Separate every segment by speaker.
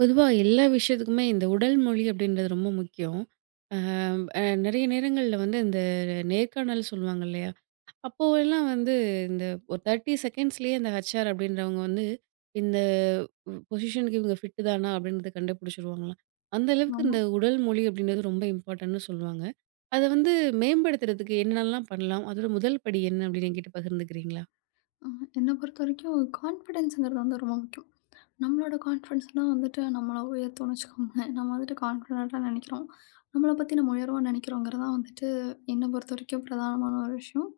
Speaker 1: பொதுவா எல்லா விஷயத்துக்குமே இந்த உடல் மொழி அப்படின்றது ரொம்ப முக்கியம். அம் அ நெறைய நேரங்கள்ல வந்து இந்த நேர்காணல் சொல்லுவாங்க இல்லையா? அப்போ எல்லாம் வந்து இந்த ஒரு 30 செகண்ட்ஸ்லயே இந்த ஹெச்ஆர் அப்படின்றவங்க வந்து, இந்த பொசிஷனுக்கு இவங்க ஃபிட் தானா அப்படின்றத கண்டுபிடிச்சுருவாங்களாம். அந்த அளவுக்கு
Speaker 2: ஆமா.
Speaker 1: இந்த உடல் மொழி அப்படின்றது ரொம்ப இம்பார்ட்டன்ட்னு சொல்லுவாங்க. அத வந்து மேம்படுத்துறதுக்கு என்னெல்லாம் பண்ணலாம்? அதோட முதல் படி என்ன அப்படின்னு என்கிட்ட பகிர்ந்துக்கிறீங்களா?
Speaker 2: அ என்ன பொறுத்தவரைக்கும் கான்ஃபிடன்ஸ்ங்கிறது வந்து ரொம்ப முக்கியம். நம்மளோட கான்ஃபிடன்ஸ் தான் வந்துட்டு நம்மள உயர்த்தும்னு வச்சுக்கோங்களேன். நம்ம வந்துட்டு கான்ஃபிடன்ட்டா நினைக்கிறோம். நம்மள பத்தி நம்ம உயர்வா நினைக்கிறோங்கிறது தான் வந்துட்டு என்ன பொறுத்தவரைக்கும் பிரதானமான ஒரு விஷயம்.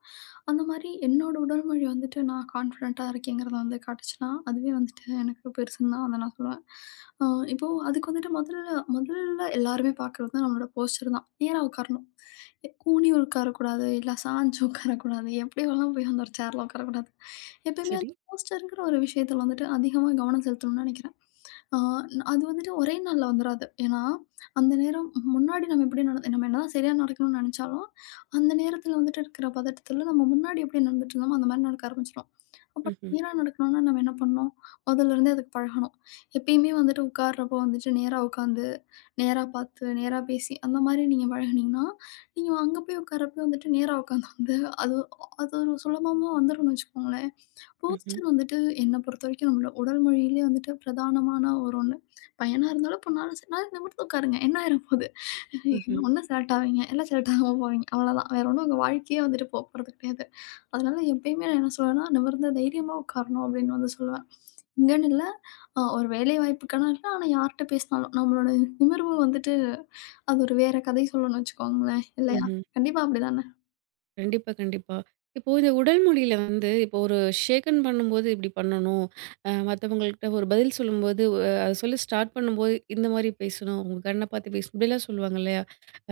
Speaker 2: அந்த மாரி என்னோட உடல் மொழி வந்துட்டு நான் கான்ஃபிடன்ட்டா இருக்கேங்கிறத வந்து காட்டுச்சுன்னா, அதுவே வந்துட்டு எனக்கு பெருசுன்னு தான் வந்து நான் சொல்லுவேன். அ இப்போ அதுக்கு வந்துட்டு முதல்ல முதல்ல எல்லாருமே பார்க்குறது தான் நம்மளோட போஸ்டர் தான். நேரா உட்காரணும். கூனியும் உட்காரக்கூடாது, இல்ல சாஞ்சு உட்காரக்கூடாது, எப்படியோலாம் போய் அந்த ஒரு சேர்ல உட்காரக்கூடாது. எப்பயுமே
Speaker 1: சரி.
Speaker 2: அந்த போஸ்டருங்கிற ஒரு விஷயத்துல வந்துட்டு அதிகமா கவனம் செலுத்தணும்னு நினைக்கிறேன். ஆ அது வந்துட்டு ஒரே நாள்ல வந்துராது. ஏன்னா, அந்த நேரம் முன்னாடி நம்ம எப்படி நடந்து நம்ம என்னதான் சரியா நடக்கணும்னு நினைச்சாலும், அந்த நேரத்துல வந்துட்டு இருக்கிற பதட்டத்துல நம்ம முன்னாடி எப்படி நடந்துட்டு இருந்தோமோ, அந்த மாரி நடக்க ஆரம்பிச்சுரும். அப்ப
Speaker 1: ம்ஹ்ம்.
Speaker 2: நேரா நடக்கணும்னா நம்ம என்ன பண்ணணும்? மொதல்ல இருந்தே அதுக்கு பழகணும். எப்பயுமே வந்துட்டு உட்கார்றப்போ வந்துட்டு நேரா உட்காந்து, நேரா பார்த்து, நேரா பேசி அந்த மாரி நீங்க பழகுனீங்கன்னா, நீங்க அங்க போய் உட்கார்றப்போ வந்துட்டு நேரா உட்காந்து வந்து அது அது ஒரு சுலபமா வந்துரும்னு வச்சுக்கோங்களேன்.
Speaker 1: ம்ஹ்ம்.
Speaker 2: போஸ்டர் வந்துட்டு என்ன பொறுத்தவரைக்கும் நம்மளோட உடல் மொழியிலே வந்துட்டு பிரதானமான ஒரு ஒண்ணு. பையனா இருந்தாலும் பொண்ணாலும் சரி, "நாளைக்கு இந்த படத்துக்கு உட்காருங்க. என்ன ஆயிர போகுது?
Speaker 1: ம்ஹ்ம்.
Speaker 2: ம். ஒண்ணு செலக்ட் ஆவீங்க, இல்ல செலக்ட் ஆகாம போவீங்க. அவ்வளோதான். வேற ஒண்ணும் உங்க வாழ்க்கையே வந்துட்டு போப்போறது கிடையாது." அதனால எப்பயுமே நான் என்ன சொல்லுவேன்னா, "நிமிர்ந்து தைரியமா உட்காரணும்." அப்படின்னு வந்து சொல்லுவேன். இங்கன்னு இல்ல, ஒரு வேலை வாய்ப்புக்கான இல்ல, ஆனா யார்ட்ட பேசினாலும் நம்மளோட நிமிர்வு வந்துட்டு அது ஒரு வேற கதை சொல்லும்னு வச்சுக்கோங்களேன். இல்லையா?
Speaker 1: ம்ஹ்ம்.
Speaker 2: கண்டிப்பா அப்படிதானே?
Speaker 1: கண்டிப்பா, கண்டிப்பா. இப்போ இந்த உடல் மொழியில வந்து இப்போ ஒரு ஷேக் ஹேண்ட் பண்ணும்போது இப்படி பண்ணணும். மத்தவங்கள்ட்ட ஒரு பதில் சொல்லும்போது, அத சொல்லி ஸ்டார்ட் பண்ணும்போது இந்த மாரி பேசணும். உங்க கண்ண பார்த்து பேசணும். இப்படிலாம் சொல்லுவாங்க இல்லையா?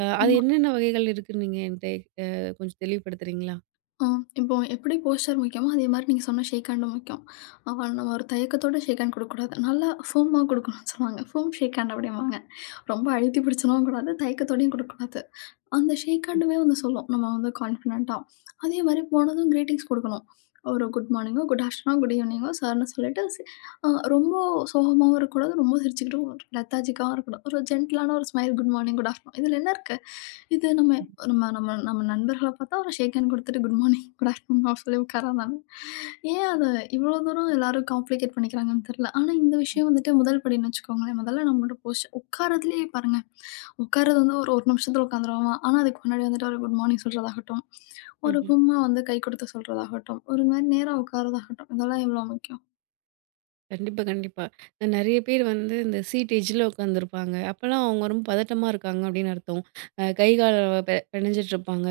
Speaker 1: அது
Speaker 2: ஆமா.
Speaker 1: என்னென்ன வகைகள் இருக்குன்னு நீங்க என்ட்ட அ கொஞ்சம் தெளிவுபடுத்துறீங்களா?
Speaker 2: ஆ, இப்போ எப்படி போஸ்டர் முக்கியமோ, அதே மாரி நீங்க சொன்ன ஷேக் ஹேண்டும் முக்கியம். அவ நம்ம ஒரு தயக்கத்தோட ஷேக் ஹேண்ட் குடுக்கக்கூடாது. நல்லா ஃபோமா குடுக்கணும்னு சொல்லுவாங்க. ஃபோம் ஷேக் ஹேண்ட் அப்படிம்பாங்க. ரொம்ப அழுத்தி பிடிச்சலாம் கூடாது, தயக்கத்தோடயும் குடுக்கக்கூடாது. அந்த ஷேக் ஹேண்டுமே வந்து சொல்லும். நம்ம வந்து கான்ஃபிடென்ட்டா. அதே மாரி போனதும் கிரீட்டிங்ஸ் குடுக்கணும். ஒரு குட் மார்னிங்கோ, குட் ஆஃப்டர்நூனோ, குட் ஈவினிங்கோ சார்ன்னு சொல்லிட்டு ஸ் அ ரொம்ப சோகமாவும் இருக்கக்கூடாது. ரொம்ப சிரிச்சுக்கிட்டும் லெத்தாஜிக்காவும் இருக்கக்கூடாது. ஒரு ஜென்டிலான ஒரு smile good morning, good afternoon இதுல என்ன இருக்கு? இது நம்ம நம்ம நம்ம நம்ம நண்பர்கள பார்த்தா ஒரு ஷேக் ஹேண்ட் குடுத்துட்டு குட் மார்னிங், குட் ஆஃப்டர்நூன் சொல்லி உட்கார்றதானே. ஏன் அத இவ்வளோ தூரம் எல்லாரும் காம்ப்ளிகேட் பண்ணிக்கிறாங்கன்னு தெரியல. ஆனா இந்த விஷயம் வந்துட்டு முதல் படின்னு வச்சுக்கோங்களேன். முதல்ல நம்மளோட போஸ்சர் உட்காரதுலயே பாருங்க. உட்கார்றது வந்து ஒரு ஒரு நிமிஷத்துல உட்காந்துருவான். ஆனா, அதுக்கு முன்னாடி வந்துட்டு ஒரு குட் மார்னிங் சொல்றதாகட்டும், ஒரு
Speaker 1: ம்ஹ்ம்.
Speaker 2: கும்மா வந்து கை கொடுத்து சொல்றதாகட்டும், ஒரு மாரி நேரா உட்கார்றதாகட்டும், இதெல்லாம் எவ்வளோ முக்கியம்.
Speaker 1: கண்டிப்பா, கண்டிப்பா. நெறைய பேர் வந்து இந்த சீட் எட்ஜ்ல உட்காந்துருப்பாங்க. அப்பலாம் அவங்க ரொம்ப பதட்டமா இருக்காங்க அப்படின்னு அர்த்தம். கை கால பெனஞ்சிட்டு இருப்பாங்க.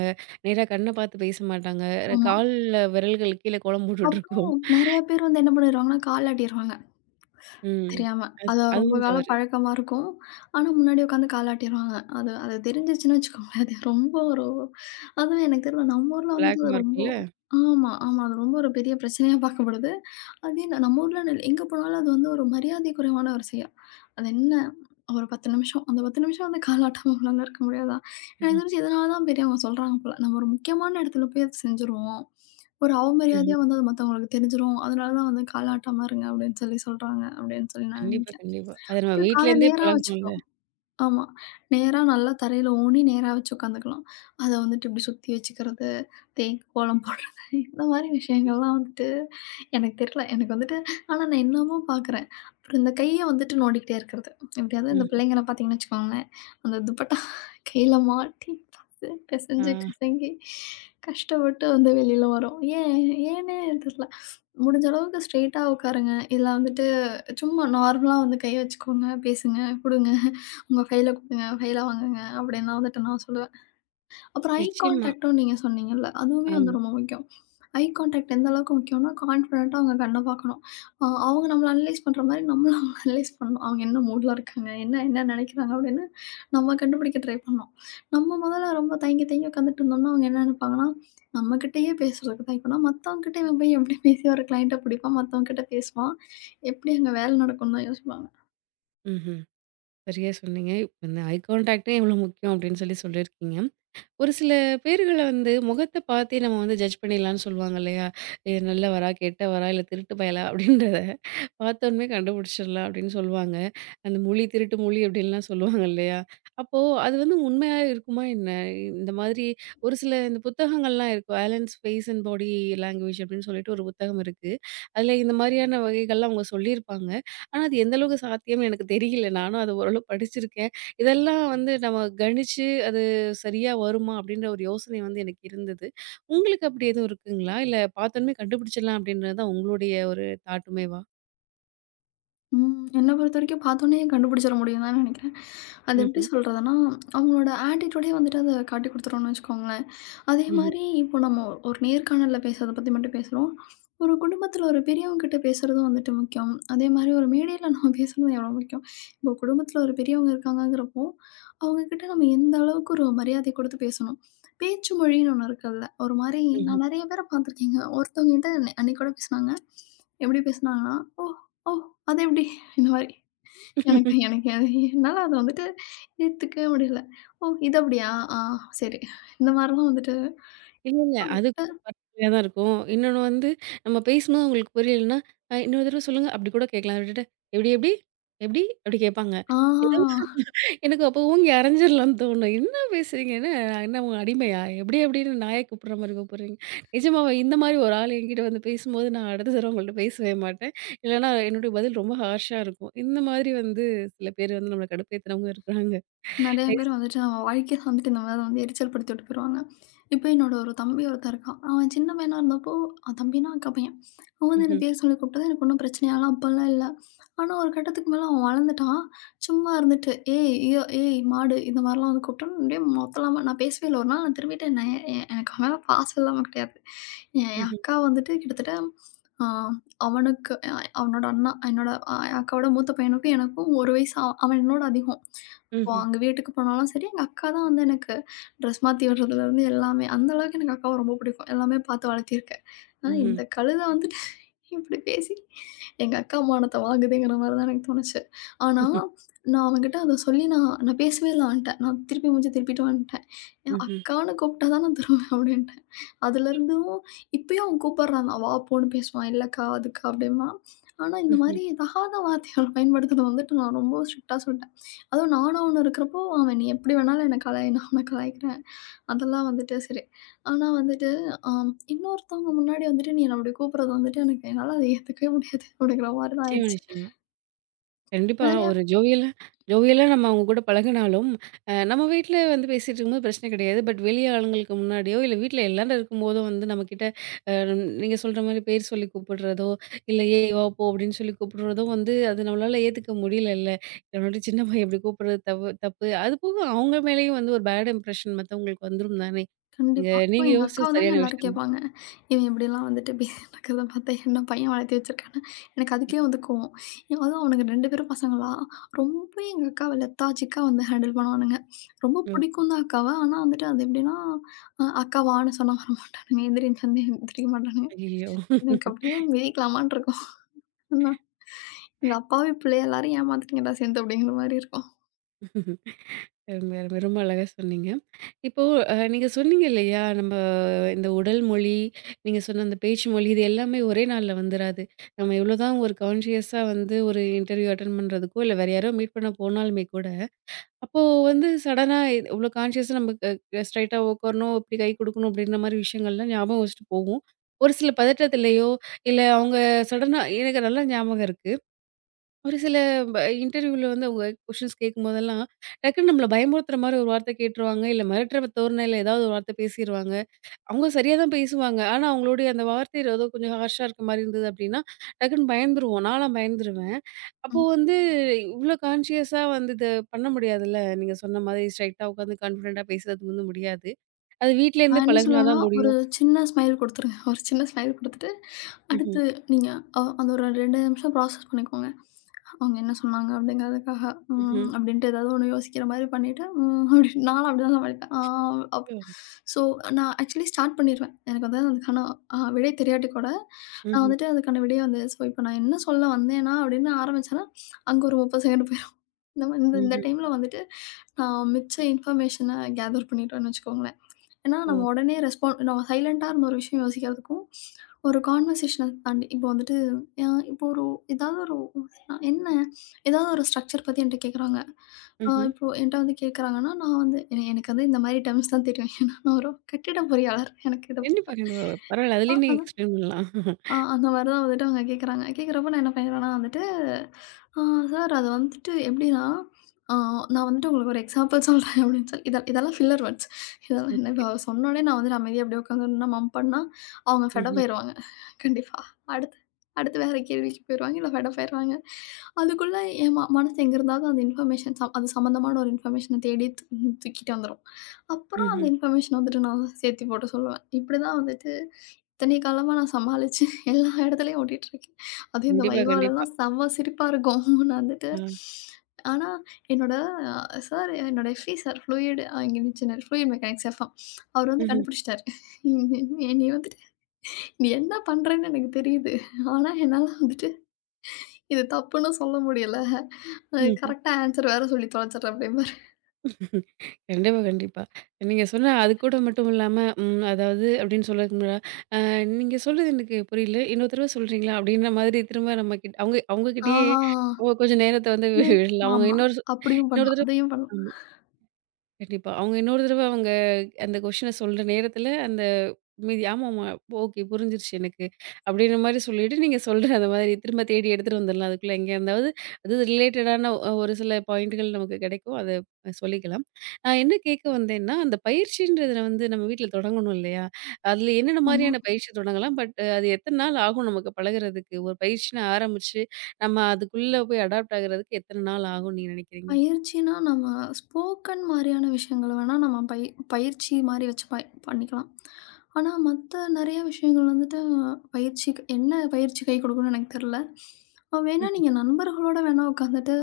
Speaker 1: நேரா கண்ண பார்த்து பேச மாட்டாங்க.
Speaker 2: ஆமா.
Speaker 1: கால்ல விரல்கள் கீழ கோலம் போட்டுட்டுருக்கும்.
Speaker 2: அப்புறம் நெறைய பேர் வந்து என்ன பண்ணிருவாங்கன்னா, கால் ஆட்டிருவாங்க
Speaker 1: ம்.
Speaker 2: தெரியாம. அது ரொம்ப
Speaker 1: அதுவும்
Speaker 2: கால
Speaker 1: தவறு.
Speaker 2: பழக்கமா இருக்கும். ஆனா, முன்னாடி உட்காந்து கால் ஆட்டிருவாங்க. அது அது தெரிஞ்சிருச்சுன்னு வச்சுக்கோங்களேன். அது ரொம்ப ஒரு அதுவும் எனக்கு தெரில நம்ம ஊர்ல
Speaker 1: பிளாக்
Speaker 2: வந்துட்டு அது
Speaker 1: மார்க்குல்ல.
Speaker 2: ஆமா, ஆமா. அது ரொம்ப ஒரு பெரிய பிரச்சனையா பார்க்கப்படுது. அதே தான் நம்ம ஊர்லன்னு இல்ல. எங்க போனாலும் அது வந்து ஒரு மரியாதை குறைவான ஒரு செயல். அது என்ன ஒரு 10 நிமிஷம். அந்த 10 நிமிஷம் வந்து காலாட்டாம நம்மளால இருக்க முடியாதா? எனக்கு
Speaker 1: ம்.
Speaker 2: தெரிஞ்சு இதனால தான் பெரியவங்க சொல்றாங்க போல. நம்ம ஒரு முக்கியமான இடத்துல போய் அத செஞ்சுருவோம். ஒரு அவமரியாதையா
Speaker 1: ம்ஹ்ம்.
Speaker 2: வந்து அது மத்தவங்களுக்கு தெரிஞ்சிரும். அதனால தான் வந்து காலாட்டாம இருங்க அப்படின்னு சொல்லி சொல்றாங்க அப்படின்னு சொல்லி நான்
Speaker 1: கண்டிப்பா,
Speaker 2: நினைக்கிறேன்.
Speaker 1: கண்டிப்பா. அத நம்ம
Speaker 2: அப்புறம் கால
Speaker 1: வீட்லேருந்தே
Speaker 2: நேரா
Speaker 1: பழகணும்ல.
Speaker 2: வச்சுக்கணும். ஆமா. நேரா நல்லா தரையில ஊணி நேரா வச்சு உட்காந்துக்கலாம். அத வந்துட்டு இப்டி சுத்தி வச்சுக்கிறது, தேய்க்கு கோலம் போடுறது இந்த மாரி விஷயங்கள்லாம் வந்துட்டு எனக்கு தெரியல. எனக்கு வந்துட்டு ஆனா நான் இன்னமும் பார்க்குறேன். அப்புறம் இந்த கைய வந்துட்டு நோண்டிக்கிட்டே இருக்கிறது. எப்படியாவது இந்த
Speaker 1: ம்ஹ்ம்.
Speaker 2: பிள்ளைங்கள பார்த்தீங்கன்னு வச்சுக்கோங்களேன், அந்த துப்பட்டா கையில மாட்டி பசு
Speaker 1: ஆ
Speaker 2: பெசஞ்சு கசங்கி கஷ்டப்பட்டு வந்து வெளியில வரும். ஏன் ஏன்னே தெரியல. முடிஞ்ச அளவுக்கு ஸ்ட்ரெய்ட்டா உட்காருங்க. இல்ல வந்துட்டு சும்மா நார்மலா வந்து கை வச்சுக்கோங்க, பேசுங்க, குடுங்க. உங்க ஃபைல குடுங்க, ஃபைல வாங்குங்க அப்படின்னு தான் வந்துட்டு நான் சொல்லுவேன். அப்புறம் ஐ
Speaker 1: நிச்சயமா.
Speaker 2: கான்டாக்ட்டும் நீங்க சொன்னீங்கல்ல, அதுவுமே வந்து
Speaker 1: ஆமா.
Speaker 2: ரொம்ப முக்கியம். ஐ கான்டாக்ட் எந்த அளவுக்கு முக்கியம்னா, கான்ஃபிடென்ட்டா அவங்க கண்ண பார்க்கணும். அவங்க நம்மள அனலைஸ் பண்ற மாரி நம்மளும் அவங்கள அனலைஸ் பண்ணணும். அவங்க என்ன மூட்ல இருக்காங்க, என்ன என்ன நினைக்கிறாங்க அப்படின்னு நம்ம கண்டுபிடிக்க ட்ரை பண்ணணும். நம்ம முதல்ல ரொம்ப தயங்கி தயங்கி உட்காந்துட்டு இருந்தோம்னா, அவங்க என்ன நினைப்பாங்கன்னா, நம்மகிட்டயே பேசுறதுக்கு தயங்குனா, மத்தவங்ககிட்ட இவன் போய் எப்படி பேசி ஒரு கிளையண்ட்ட பிடிப்பான், மத்தவங்ககிட்ட பேசுவான், எப்படி அங்க வேலை நடக்கும்னு தான் யோசிப்பாங்க.
Speaker 1: ம்ஹ்ம். சரியா சொன்னீங்க. இந்த ஐ கான்டாக்ட்டே எவ்வளோ முக்கியம் அப்படின்னு சொல்லி சொல்லியிருக்கீங்க. ஒரு சில பேர்கள வந்து முகத்த பார்த்தே நம்ம வந்து ஜட்ஜ் பண்ணிடலான்னு சொல்லுவாங்க இல்லையா? "இது நல்லவரா? கெட்டவரா? இல்ல திருட்டு பயலா?" அப்படின்றத பார்த்தோனமே கண்டுபிடிச்சிடலாம் அப்படின்னு சொல்லுவாங்க. அந்த மொழி திருட்டு மொழி அப்படின்லாம் சொல்லுவாங்க இல்லையா? அப்போ அது வந்து உண்மையா இருக்குமா என்ன? இந்த மாதிரி ஒரு சில இந்த புத்தகங்கள்லாம் இருக்கும். "Allen's face and body language" அப்படின்னு சொல்லிட்டு ஒரு புத்தகம் இருக்கு. அதில இந்த மாதிரியான வகைகள்லாம் அவங்க சொல்லியிருப்பாங்க. ஆனா, அது எந்த அளவுக்கு சாத்தியம்னு எனக்கு தெரியல. நானும் அத ஓரளவு படிச்சிருக்கேன். இதெல்லாம் வந்து நம்ம கணிச்சு அது சரியா வருமா?" அப்படின்ற ஒரு யோசனை வந்து எனக்கு இருந்தது. உங்களுக்கு அப்படி எதுவும் இருக்குங்களா? இல்ல பார்த்தோனமே கண்டுபிடிச்சிடலாம் அப்படின்றது தான் உங்களுடைய ஒரு தாட்டுமேவா?
Speaker 2: ம். என்ன பொறுத்தவரைக்கும் பார்த்தோன்னே கண்டுபிடிச்சிட முடியும் தான் நினைக்கிறேன். அது எப்படி
Speaker 1: ம்ஹ்ம்.
Speaker 2: சொல்றதுன்னா, அவங்களோட ஆட்டிட்யூடே வந்துட்டு அத காட்டிக் குடுத்துரும்னு வச்சுக்கோங்களேன். அதே
Speaker 1: ம்ஹ்ம்.
Speaker 2: மாரி இப்போ நம்ம ஒரு நேர்காணல்ல பேசுறத பத்தி மட்டும் பேசுறோம். ஒரு குடும்பத்தில ஒரு பெரியவங்க கிட்ட பேசுறதும் வந்துட்டு முக்கியம். அதே மாரி ஒரு மேடையில நம்ம பேசுறதும் எவ்வளோ முக்கியம். இப்போ குடும்பத்தில ஒரு பெரியவங்க இருக்காங்கங்கிறப்போ, அவங்க கிட்ட நம்ம எந்த அளவுக்கு ஒரு மரியாதை குடுத்து பேசணும். பேச்சு மொழின்னு ஒண்ணு இருக்குல்ல. ஒரு மாரி
Speaker 1: ம்ஹ்ம்.
Speaker 2: நான் நெறைய பேர பார்த்துருக்கேங்க. ஒருத்தவங்ககிட்ட அன்னை அன்னைக்கு கூட பேசுனாங்க. எப்படி பேசுனாங்கன்னா, "ஓ! ஓ!" அது எப்படி? இந்த மாரி. எனக்கு எனக்கு அது என்னால அத வந்துட்டு ஏத்துக்கவே முடியல. ஓ! இது அப்படியா? ஆ சரி. இந்த மாரிலாம் வந்துட்டு,
Speaker 1: இல்ல, இல்ல. அது ஜாலியா தான் இருக்கும். இன்னொன்னு வந்து நம்ம பேசும்போது அவங்களுக்கு புரியலன்னா, இன்னொரு தடவ சொல்லுங்க அப்படி கூட கேட்கலாம். அத விட்டுட்டு எப்படி எப்படி? எப்படி? அப்படி கேட்பாங்க. ஏதோ
Speaker 2: ஆ.
Speaker 1: எனக்கு அப்போ ஓங்கி அரைஞ்சிரலாம்ன்னு தோணும். என்ன பேசுறீங்க? என்ன நான் என்ன உங்க அடிமையா? எப்படி எப்படின்னு நாய கூப்பிடுற மாரி கூப்பிடுறீங்க. நிஜமாவே இந்த மாரி ஒரு ஆள் என்கிட்ட வந்து பேசும்போது நான் அடுத்த தடவ உங்கள்ட்ட பேசவே மாட்டேன். இல்லன்னா என்னுடைய பதில் ரொம்ப ஹார்ஷா இருக்கும். இந்த மாதிரி வந்து சில பேர் வந்து நம்மள கடுப்பேத்துறவங்க இருக்கிறாங்க.
Speaker 2: நெறைய
Speaker 1: நெக்ஸ்ட்
Speaker 2: பேர் வந்துட்டு நம்ம வாழ்க்கைய வந்துட்டு இந்த மாரி வந்து எரிச்சல் படுத்திவிட்டு போயிருவாங்க. இப்ப என்னோட ஒரு தம்பி ஒருத்தன் இருக்கான். அவன் சின்ன பையனா இருந்தப்போ அவன் தம்பினா அக்கா பையன். அவன் வந்து என்ன
Speaker 1: ம்ஹ்ம்,
Speaker 2: பேர் சொல்லி கூப்பிட்டது எனக்கு ஒண்ணும் பிரச்சனையாலாம் அப்பலாம் இல்ல. ஆனா ஒரு கட்டத்துக்கு மேல அவன் வளர்ந்துட்டான். சும்மா இருந்துட்டு, "ஏய் யோ ஏய் மாடு" இந்த மாரிலாம் வந்து கூப்பிட்டோம்னா அப்படியே மொத்தலாமா நான் பேசவே இல்ல. ஒரு நாள் நான் திரும்பிட்டேன். நான் எனக்கு அவன் மேல பாசம் இல்லாம கிடையாது. என் என்
Speaker 1: ம்ஹ்ம்,
Speaker 2: அக்கா வந்துட்டு கிட்டத்தட்ட ஆ அவனுக்கு அவனோட அண்ணா என்னோட அக்காவோட மூத்த பையனுக்கும் எனக்கும் 1 வயசு அவன் அவன் என்னோட அதிகம். இப்போ
Speaker 1: ம்ஹ்ம்,
Speaker 2: அங்க வீட்டுக்கு போனாலும் சரி, எங்க அக்கா தான் வந்து எனக்கு ட்ரெஸ் மாத்தி விடுறதுலேருந்து எல்லாமே. அந்த அளவுக்கு எனக்கு அக்காவ ரொம்ப பிடிக்கும். எல்லாமே பார்த்து வளர்த்திருக்கேன். ஆனா
Speaker 1: ம்ஹ்ம்,
Speaker 2: இந்த கழுத வந்துட்டு இப்படி பேசி எங்க அக்கா மானத்த வாங்குதுங்கிற மாரி தான் எனக்கு தோணுச்சு. ஆனா,
Speaker 1: ம்ஹ்ம்,
Speaker 2: நான் அவன்கிட்ட அத சொல்லி நான் நான் பேசவே இல்ல அவன்ட்ட. நான் திருப்பி மூஞ்ச திருப்பிட்டு வந்துட்டேன். என்
Speaker 1: ம்ஹ்ம்,
Speaker 2: அக்கான்னு கூப்பிட்டா தான் நான் திரும்புவேன் அப்படின்ட்டேன். அதுலேருந்தும் இப்பயும் அவன் கூப்பிடுறான் தான். வா, போன்னு பேசுவான். இல்லக்கா, அதுக்கா அப்படிம்பான். ஆனா இந்த
Speaker 1: ம்ஹ்ம்.
Speaker 2: மாரி தகாத வார்த்தைகள் பயன்படுத்துறத வந்துட்டு நான் ரொம்ப ஸ்ட்ரிக்ட்டா சொல்லிட்டேன். அதுவும் நானா ஒண்ணு இருக்கிறப்போ, அவன் நீ எப்படி வேணாலும் என்ன கலாய், நான் உன்ன கலாய்க்கிறேன். அதெல்லாம் வந்துட்டு சரி. ஆனா வந்துட்டு, இன்னொருத்தவங்க முன்னாடி வந்துட்டு, நீ என்ன அப்படி கூப்பிடுறது வந்துட்டு எனக்கு என்னால அத ஏத்துக்கவே முடியாது அப்படிங்கிற மாரி தான்
Speaker 1: நிச்சயமா,
Speaker 2: ஆயிடுச்சு.
Speaker 1: நிச்சயமா. கண்டிப்பா.
Speaker 2: வேற
Speaker 1: ஒரு ஜோவியலா ஜோவியலா நம்ம அவங்க கூட பழகுனாலும், நம்ம வீட்ல வந்து பேசிட்டு இருக்கும்போது பிரச்சனை கிடையாது. பட் வெளிய ஆளுங்களுக்கு முன்னாடியோ, இல்ல வீட்ல எல்லாரும் இருக்கும்போதோ வந்து நம்மகிட்ட அ நீங்க சொல்ற மாரி பேர் சொல்லி கூப்பிடுறதோ, இல்ல "ஏய் வா போ" அப்படின்னு சொல்லி கூப்பிடுறதோ வந்து அது நம்மளால ஏத்துக்க முடியலல்ல. நம்மளோட சின்ன பையன் இப்படி கூப்பிடுறது தப்பு. அது போக அவங்க மேலேயும் வந்து ஒரு பேட் இம்ப்ரஷன் மத்தவங்களுக்கு வந்துரும் தானே. இங்க
Speaker 2: கண்டிப்பா. இப்போ
Speaker 1: நீங்க
Speaker 2: எங்க அக்காவ
Speaker 1: யோசிச்சது
Speaker 2: தாங்க
Speaker 1: சரியான
Speaker 2: எல்லாரும்
Speaker 1: விஷயம் தான்.
Speaker 2: கேட்பாங்க. இவன் இப்படிலாம் வந்துட்டு நடக்கிறத பார்த்தா என்ன பையன் வளர்த்தி வச்சிருக்கான்னு. எனக்கு அதுக்கே வந்து கோவம். ஏன் அதுவும் அவனுங்க 2 பேரும் பசங்களா, ரொம்ப எங்க அக்காவ லெத்தாஜிக்கா வந்து ஹேண்டில் பண்ணுவானுங்க. ரொம்ப
Speaker 1: ஓ!
Speaker 2: பிடிக்கும் தான் அக்காவ. ஆனா வந்துட்டு அது எப்படின்னா, அக்கா வான்னு சொன்னா வரமாட்டானுங்க. எந்திரின்னு சொன்னா எந்திரிக்க மாட்டானுங்க.
Speaker 1: ஐயய்யோ!
Speaker 2: எனக்கு அப்படியே மிதிக்கலாமான்னு இருக்கும். ஆனா, இந்த அப்பாவி பிள்ளைய எல்லாரும் ஏமாத்திட்டீங்கடா சேர்ந்து அப்படிங்கிற மாரி இருக்கும்.
Speaker 1: அருமை, அருமை. ரொம்ப அழகா சொன்னீங்க. இப்போ நீங்க சொன்னீங்க இல்லையா, நம்ம இந்த உடல் மொழி, நீங்க சொன்ன அந்த பேச்சு மொழி இது எல்லாமே ஒரே நாள்ல வந்துராது. நம்ம எவ்வளோதான் ஒரு கான்ஷியஸா வந்து ஒரு இன்டர்வியூ அட்டெண்ட் பண்றதுக்கோ, இல்ல வேற யாரோ மீட் பண்ண போனாலுமே கூட, அப்போ வந்து சடனா இவ்வளோ கான்ஷியஸா நம்ம க ஸ்ட்ரெயிட்டா உட்காரணும், இப்படி கை குடுக்கணும் அப்படின்ற மாரி விஷயங்கள்லாம் ஞாபகம் வச்சுட்டு போவோம். ஒரு சில பதட்டத்திலயோ, இல்ல அவங்க சடனா எனக்கு நல்லா ஞாபகம் இருக்கு. ஒரு சில இன்டர்வியூல வந்து அவங்க கொஷின்ஸ் கேட்கும்போதெல்லாம், டக்குன்னு நம்மள பயமுறுத்துற மாரி ஒரு வார்த்தை கேட்டுருவாங்க. இல்ல மிரட்டுற தோரணையில ஏதாவது ஒரு வார்த்தை பேசிருவாங்க. அவங்க சரியா தான் பேசுவாங்க. ஆனா அவங்களுடைய அந்த வார்த்தை ஏதோ கொஞ்சம் ஹார்ஷா இருக்க மாரி இருந்தது அப்படின்னா, டக்குன்னு பயந்துருவோம். நான்லாம் பயந்துருவேன். அப்போ வந்து இவ்ளோ கான்ஷியஸா வந்து இத பண்ண முடியாதுல்ல. நீங்க சொன்ன மாதிரி ஸ்ட்ரைட்டா உட்காந்து கான்ஃபிடென்ட்டா பேசுறது வந்து முடியாது. அது வீட்ல இருந்து
Speaker 2: நான் என்ன
Speaker 1: பழகுனா
Speaker 2: சொல்லுவேன்னா,
Speaker 1: தான்
Speaker 2: ஒரு
Speaker 1: முடியும்.
Speaker 2: சின்ன ஸ்மைல் குடுத்துருங்க. ஒரு சின்ன ஸ்மைல் குடுத்துட்டு,
Speaker 1: ம்ஹ்ம்.
Speaker 2: அடுத்து நீங்க அந்த ஒரு 2 நிமிஷம் ப்ராசஸ் பண்ணிக்கோங்க. அவங்க என்ன சொன்னாங்க அப்படிங்கிறதுக்காக,
Speaker 1: ம்ஹ்ம்.
Speaker 2: ம் அப்படின்ட்டு ஏதாவது ஒண்ணு யோசிக்கிற மாரி பண்ணிட்டு, ம் அப்படின்னு நானும் அப்படிதான் சமாளிப்பேன். ஆ அப்
Speaker 1: ம்.
Speaker 2: ஸோ நான் ஆக்சுவலி ஸ்டார்ட் பண்ணிருவேன். எனக்கு வந்து அதுக்கான விடை தெரியாட்டி கூட, நான்
Speaker 1: ம்ஹ்ம்.
Speaker 2: வந்துட்டு அதுக்கான விடைய வந்து ஸோ இப்ப நான் என்ன சொல்ல வந்தேனா அப்படின்னு ஆரம்பிச்சேன்னா, அங்க ஒரு 30 செகண்ட் போயிரும். இந்த இந்த
Speaker 1: ம்ஹ்ம்.
Speaker 2: டைம்ல வந்துட்டு நான் மிச்ச இன்ஃபர்மேஷன கேதர் பண்ணிட்டோம்னு வச்சுக்கோங்களேன். ஏன்னா, நம்ம
Speaker 1: ஓ!
Speaker 2: உடனே ரெஸ்பான் நம்ம சைலண்ட்டா இருந்த ஒரு விஷயம் யோசிக்கிறதுக்கும், ஒரு கான்வர்சேஷன தாண்டி இப்போ வந்துட்டு அ இப்போ ஒரு ஏதாவது ஒரு நான் என்ன ஏதாவது ஒரு ஸ்ட்ரக்சர் பத்தி என்ட்ட கேட்குறாங்க.
Speaker 1: ம்ஹ்ம்.
Speaker 2: இப்போ என்ட்ட வந்து கேட்குறாங்கன்னா, நான் வந்து எனக்கு வந்து இந்த மாரி டெர்ம்ஸ் தான் தெரியும். ஏன்னா, நான் ஒரு கட்டிட பொறியாளர். எனக்கு இத
Speaker 1: கண்டிப்பா,
Speaker 2: பத்தி
Speaker 1: கண்டிப்பா. பரவால்ல. அதுலயும் நீங்க
Speaker 2: தான்
Speaker 1: எக்ஸ்பிளைன் பண்ணலாம்.
Speaker 2: ஆ அந்த மாரி தான் வந்துட்டு அவங்க கேட்குறாங்க. கேட்குறப்ப நான் என்ன பண்ணிடுவேன்னா வந்துட்டு, "ஆ சார் அது வந்துட்டு எப்படின்னா, ஆ நான் வந்துட்டு உங்களுக்கு ஒரு எக்ஸாம்பிள் சொல்றேன்" அப்படின்னு சொல்லி இதெல்லாம் ஃபில்லர் வேர்ட்ஸ். இதெல்லாம் என்ன
Speaker 1: ஓகே.
Speaker 2: இப்ப அவ சொன்னோனே நான் வந்து அமைதியா அப்படியே உட்காந்துருந்தேன்னா, மம் பண்ணா அவங்க ஃபெடப்
Speaker 1: ம்ஹ்ம்.
Speaker 2: ஆயிருவாங்க. கண்டிப்பா. அடுத்து அடுத்து வேற கேள்விக்கு போயிருவாங்க, இல்ல ஃபெடப் ஆயிருவாங்க. அதுக்குள்ள என் மனசு எங்க இருந்தாவது அந்த இன்ஃபர்மேஷன் சம் அது சம்மந்தமான ஒரு இன்ஃபர்மேஷன தேடி தூக்கிட்டு வந்துரும். அப்புறம் அந்த
Speaker 1: ம்ஹ்ம்.
Speaker 2: இன்ஃபர்மேஷன் வந்துட்டு நான் சேர்த்து போட்டு சொல்லுவேன். இப்படிதான் வந்துட்டு இத்தனை காலமா நான் சமாளிச்சு எல்லா இடத்துலயும் ஓட்டிட்டுருக்கேன். அதுவும் இந்த
Speaker 1: கண்டிப்பா, கண்டிப்பா.
Speaker 2: வைவாலலாம் செம்ம சிரிப்பா இருக்கும். நான் வந்துட்டு
Speaker 1: ஆ.
Speaker 2: ஆனா என்னோட சார் என்னோட எஃப்இ சார் ஃப்ளூயிட் இங்கே இருந்துச்சுனாரு ஃப்ளூயிட் மெக்கானிக்ஸ் எஃப்எம். அவர் வந்து
Speaker 1: ம்ஹ்ம்.
Speaker 2: கண்டுபிடிச்சிட்டாரு. நீ நீ வந்துட்டு நீ என்ன பண்றேன்னு எனக்கு தெரியுது. ஆனா என்னால வந்துட்டு இது தப்புன்னு சொல்ல முடியல. கரெக்ட்டா ஆன்சர் வேற சொல்லி தொலைச்சிடுறேன் அப்படிம்பாரு.
Speaker 1: ம்ஹ்ம். கண்டிப்பா, கண்டிப்பா. நீங்க சொன்ன அது கூட மட்டும் இல்லாம, அதாவது அப்படின்னு சொல்றதுக்கு முன்னா அ "நீங்க சொல்றது எனக்கு புரியல. இன்னொரு தடவ சொல்றீங்களா?" அப்படின்ற மாதிரி திரும்ப நம்ம கிட்ட அவங்க அவங்க
Speaker 2: ஆ,
Speaker 1: கிட்டயே
Speaker 2: ஆ.
Speaker 1: அவங்க கொஞ்சம் நேரத்த வந்து
Speaker 2: இது
Speaker 1: விடலாம். அவங்க
Speaker 2: ஆமா.
Speaker 1: இன்னொரு
Speaker 2: அப்படியும்
Speaker 1: இன்னொரு
Speaker 2: பண்ணலாம்.
Speaker 1: தடவ
Speaker 2: அதையும் பண்ணலாம்.
Speaker 1: கண்டிப்பா. அவங்க இன்னொரு தடவ அவங்க அந்த கொஸ்டின சொல்ற நேரத்துல, அந்த மீதி ஆமாமா, ஓகே புரிஞ்சிருச்சு எனக்கு. அப்படின்ற மாரி சொல்லிட்டு, நீங்க சொல்ற அந்த மாதிரி திரும்ப தேடி எடுத்துட்டு வந்துரலாம். அதுக்குள்ள எங்க இருந்தாவது அது ரிலேட்டடான ஒரு சில பாயிண்ட்டுகள் நமக்கு கிடைக்கும். அத சொல்லிக்கலாம். நான் என்ன கேட்க வந்தேன்னா, அந்த பயிற்சின்றத வந்து நம்ம வீட்ல தொடங்கணும் இல்லையா? அதுல என்னென்ன
Speaker 2: ஆமா.
Speaker 1: மாரியான பயிற்சி தொடங்கலாம்? பட் அது எத்தன நாள் ஆகும் நமக்கு பழகுறதுக்கு? ஒரு பயிற்சின்னு ஆரம்பிச்சு, நம்ம அதுக்குள்ள போய் அடாப்ட் ஆகுறதுக்கு எத்தன நாள் ஆகும்னு நீங்க நினைக்கிறீங்க?
Speaker 2: பயிற்சின்னா, நம்ம ஸ்போக்கன் மாரியான விஷயங்கள வேணா நம்ம பயிற்சி மாரி வச்சு பண்ணிக்கலாம். ஆனா, மத்த நெறைய விஷயங்கள் வந்துட்டு பயிற்சிக்கு என்ன பயிற்சி கை கொடுக்கும்னு எனக்கு தெர்ல. வேணா
Speaker 1: ம்ஹ்ம்.
Speaker 2: நீங்க நண்பர்களோட வேணா உட்காந்துட்டு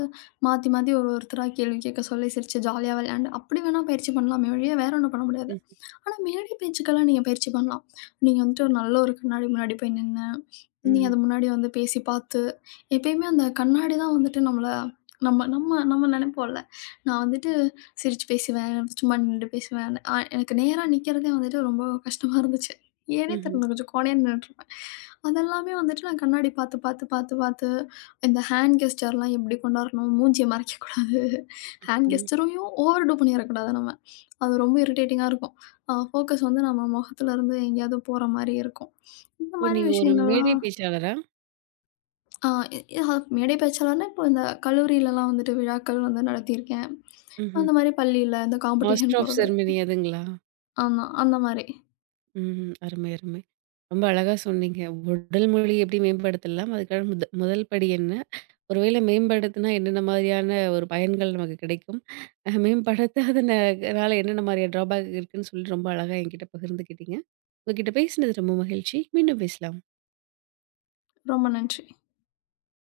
Speaker 2: மாத்தி மாத்தி ஒரு ஒருத்தரா கேள்வி கேட்க சொல்லி சிரிச்சு ஜாலியா விளையாண்டு, அப்படி வேணா பயிற்சி பண்ணலாமே ஒழிய, வேற ஒண்ணும் பண்ண முடியாது.
Speaker 1: ம்.
Speaker 2: ஆனா, மேடை பேச்சுக்கெல்லாம் நீங்க பயிற்சி பண்ணலாம். நீங்க வந்துட்டு ஒரு நல்ல ஒரு கண்ணாடி முன்னாடி போய் நின்னு, நீங்க
Speaker 1: ம்ஹ்ம்.
Speaker 2: அது முன்னாடி வந்து பேசி பார்த்து, எப்பயுமே அந்த கண்ணாடி தான் வந்துட்டு நம்மள நம்ம நம்ம நம்ம நெனைப்போம்ல. நான் வந்துட்டு சிரிச்சு பேசுவேன், சும்மா நின்டு பேசுவேன். எனக்கு நேரா நிக்கிறதே வந்துட்டு ரொம்ப கஷ்டமா இருந்துச்சு. ஏன்னே
Speaker 1: ம்ஹ்ம்.
Speaker 2: தெரியல கொஞ்சம் கோணையா நின்னுட்டுருப்பேன். அதெல்லாமே வந்துட்டு நான் கண்ணாடி பார்த்து இந்த ஹேண்ட் கெஸ்டர்லாம் எப்படி கொண்டாடணும், மூஞ்சிய மறைக்கக்கூடாது, ஹேண்ட்
Speaker 1: ம்.
Speaker 2: கெஸ்டரையும் ஓவர் டூ பண்ணிறக்கூடாது நம்ம. அது ரொம்ப இரிட்டேட்டிங்கா இருக்கும். ஃபோக்கஸ் வந்து நம்ம முகத்துலருந்து எங்கேயாவது போற மாரி இருக்கும். இந்த
Speaker 1: ஓ!
Speaker 2: மாரி
Speaker 1: நீங்க ஒரு மேடை
Speaker 2: விஷயங்கள்லாம்
Speaker 1: பேச்சாளரா?
Speaker 2: அ எ அ மேடை பேச்சாளர்னா இப்போ இந்த கல்லூரிலலாம் வந்துட்டு விழாக்கள் வந்து நடத்தியிருக்கேன்.
Speaker 1: ம்ஹ்ம்.
Speaker 2: அந்த மாரி பள்ளியில இந்த
Speaker 1: மாஸ்டர்
Speaker 2: காம்படிஷன்
Speaker 1: ஆஃப்
Speaker 2: போறது
Speaker 1: செரமனி அதுங்களா?
Speaker 2: ஆமா, அந்த மாரி.
Speaker 1: ம்ஹ்ம். அருமை, அருமை. ரொம்ப அழகா சொன்னீங்க. உடல் மொழி எப்படி மேம்படுத்தலாம்? அதுக்கான முதல் படி என்ன? ஒருவேளை மேம்படுத்தினா என்னென்ன மாதிரியான ஒரு பயன்கள் நமக்கு கிடைக்கும்? மேம்படுத்தாதன னால என்னென்ன மாதிரியான ட்ராபேக் இருக்குன்னு சொல்லி ரொம்ப அழகா என்கிட்ட பகிர்ந்துக்கிட்டீங்க. உங்ககிட்ட பேசினது ரொம்ப மகிழ்ச்சி. மீண்டும் பேசலாம்.
Speaker 2: ரொம்ப நன்றி.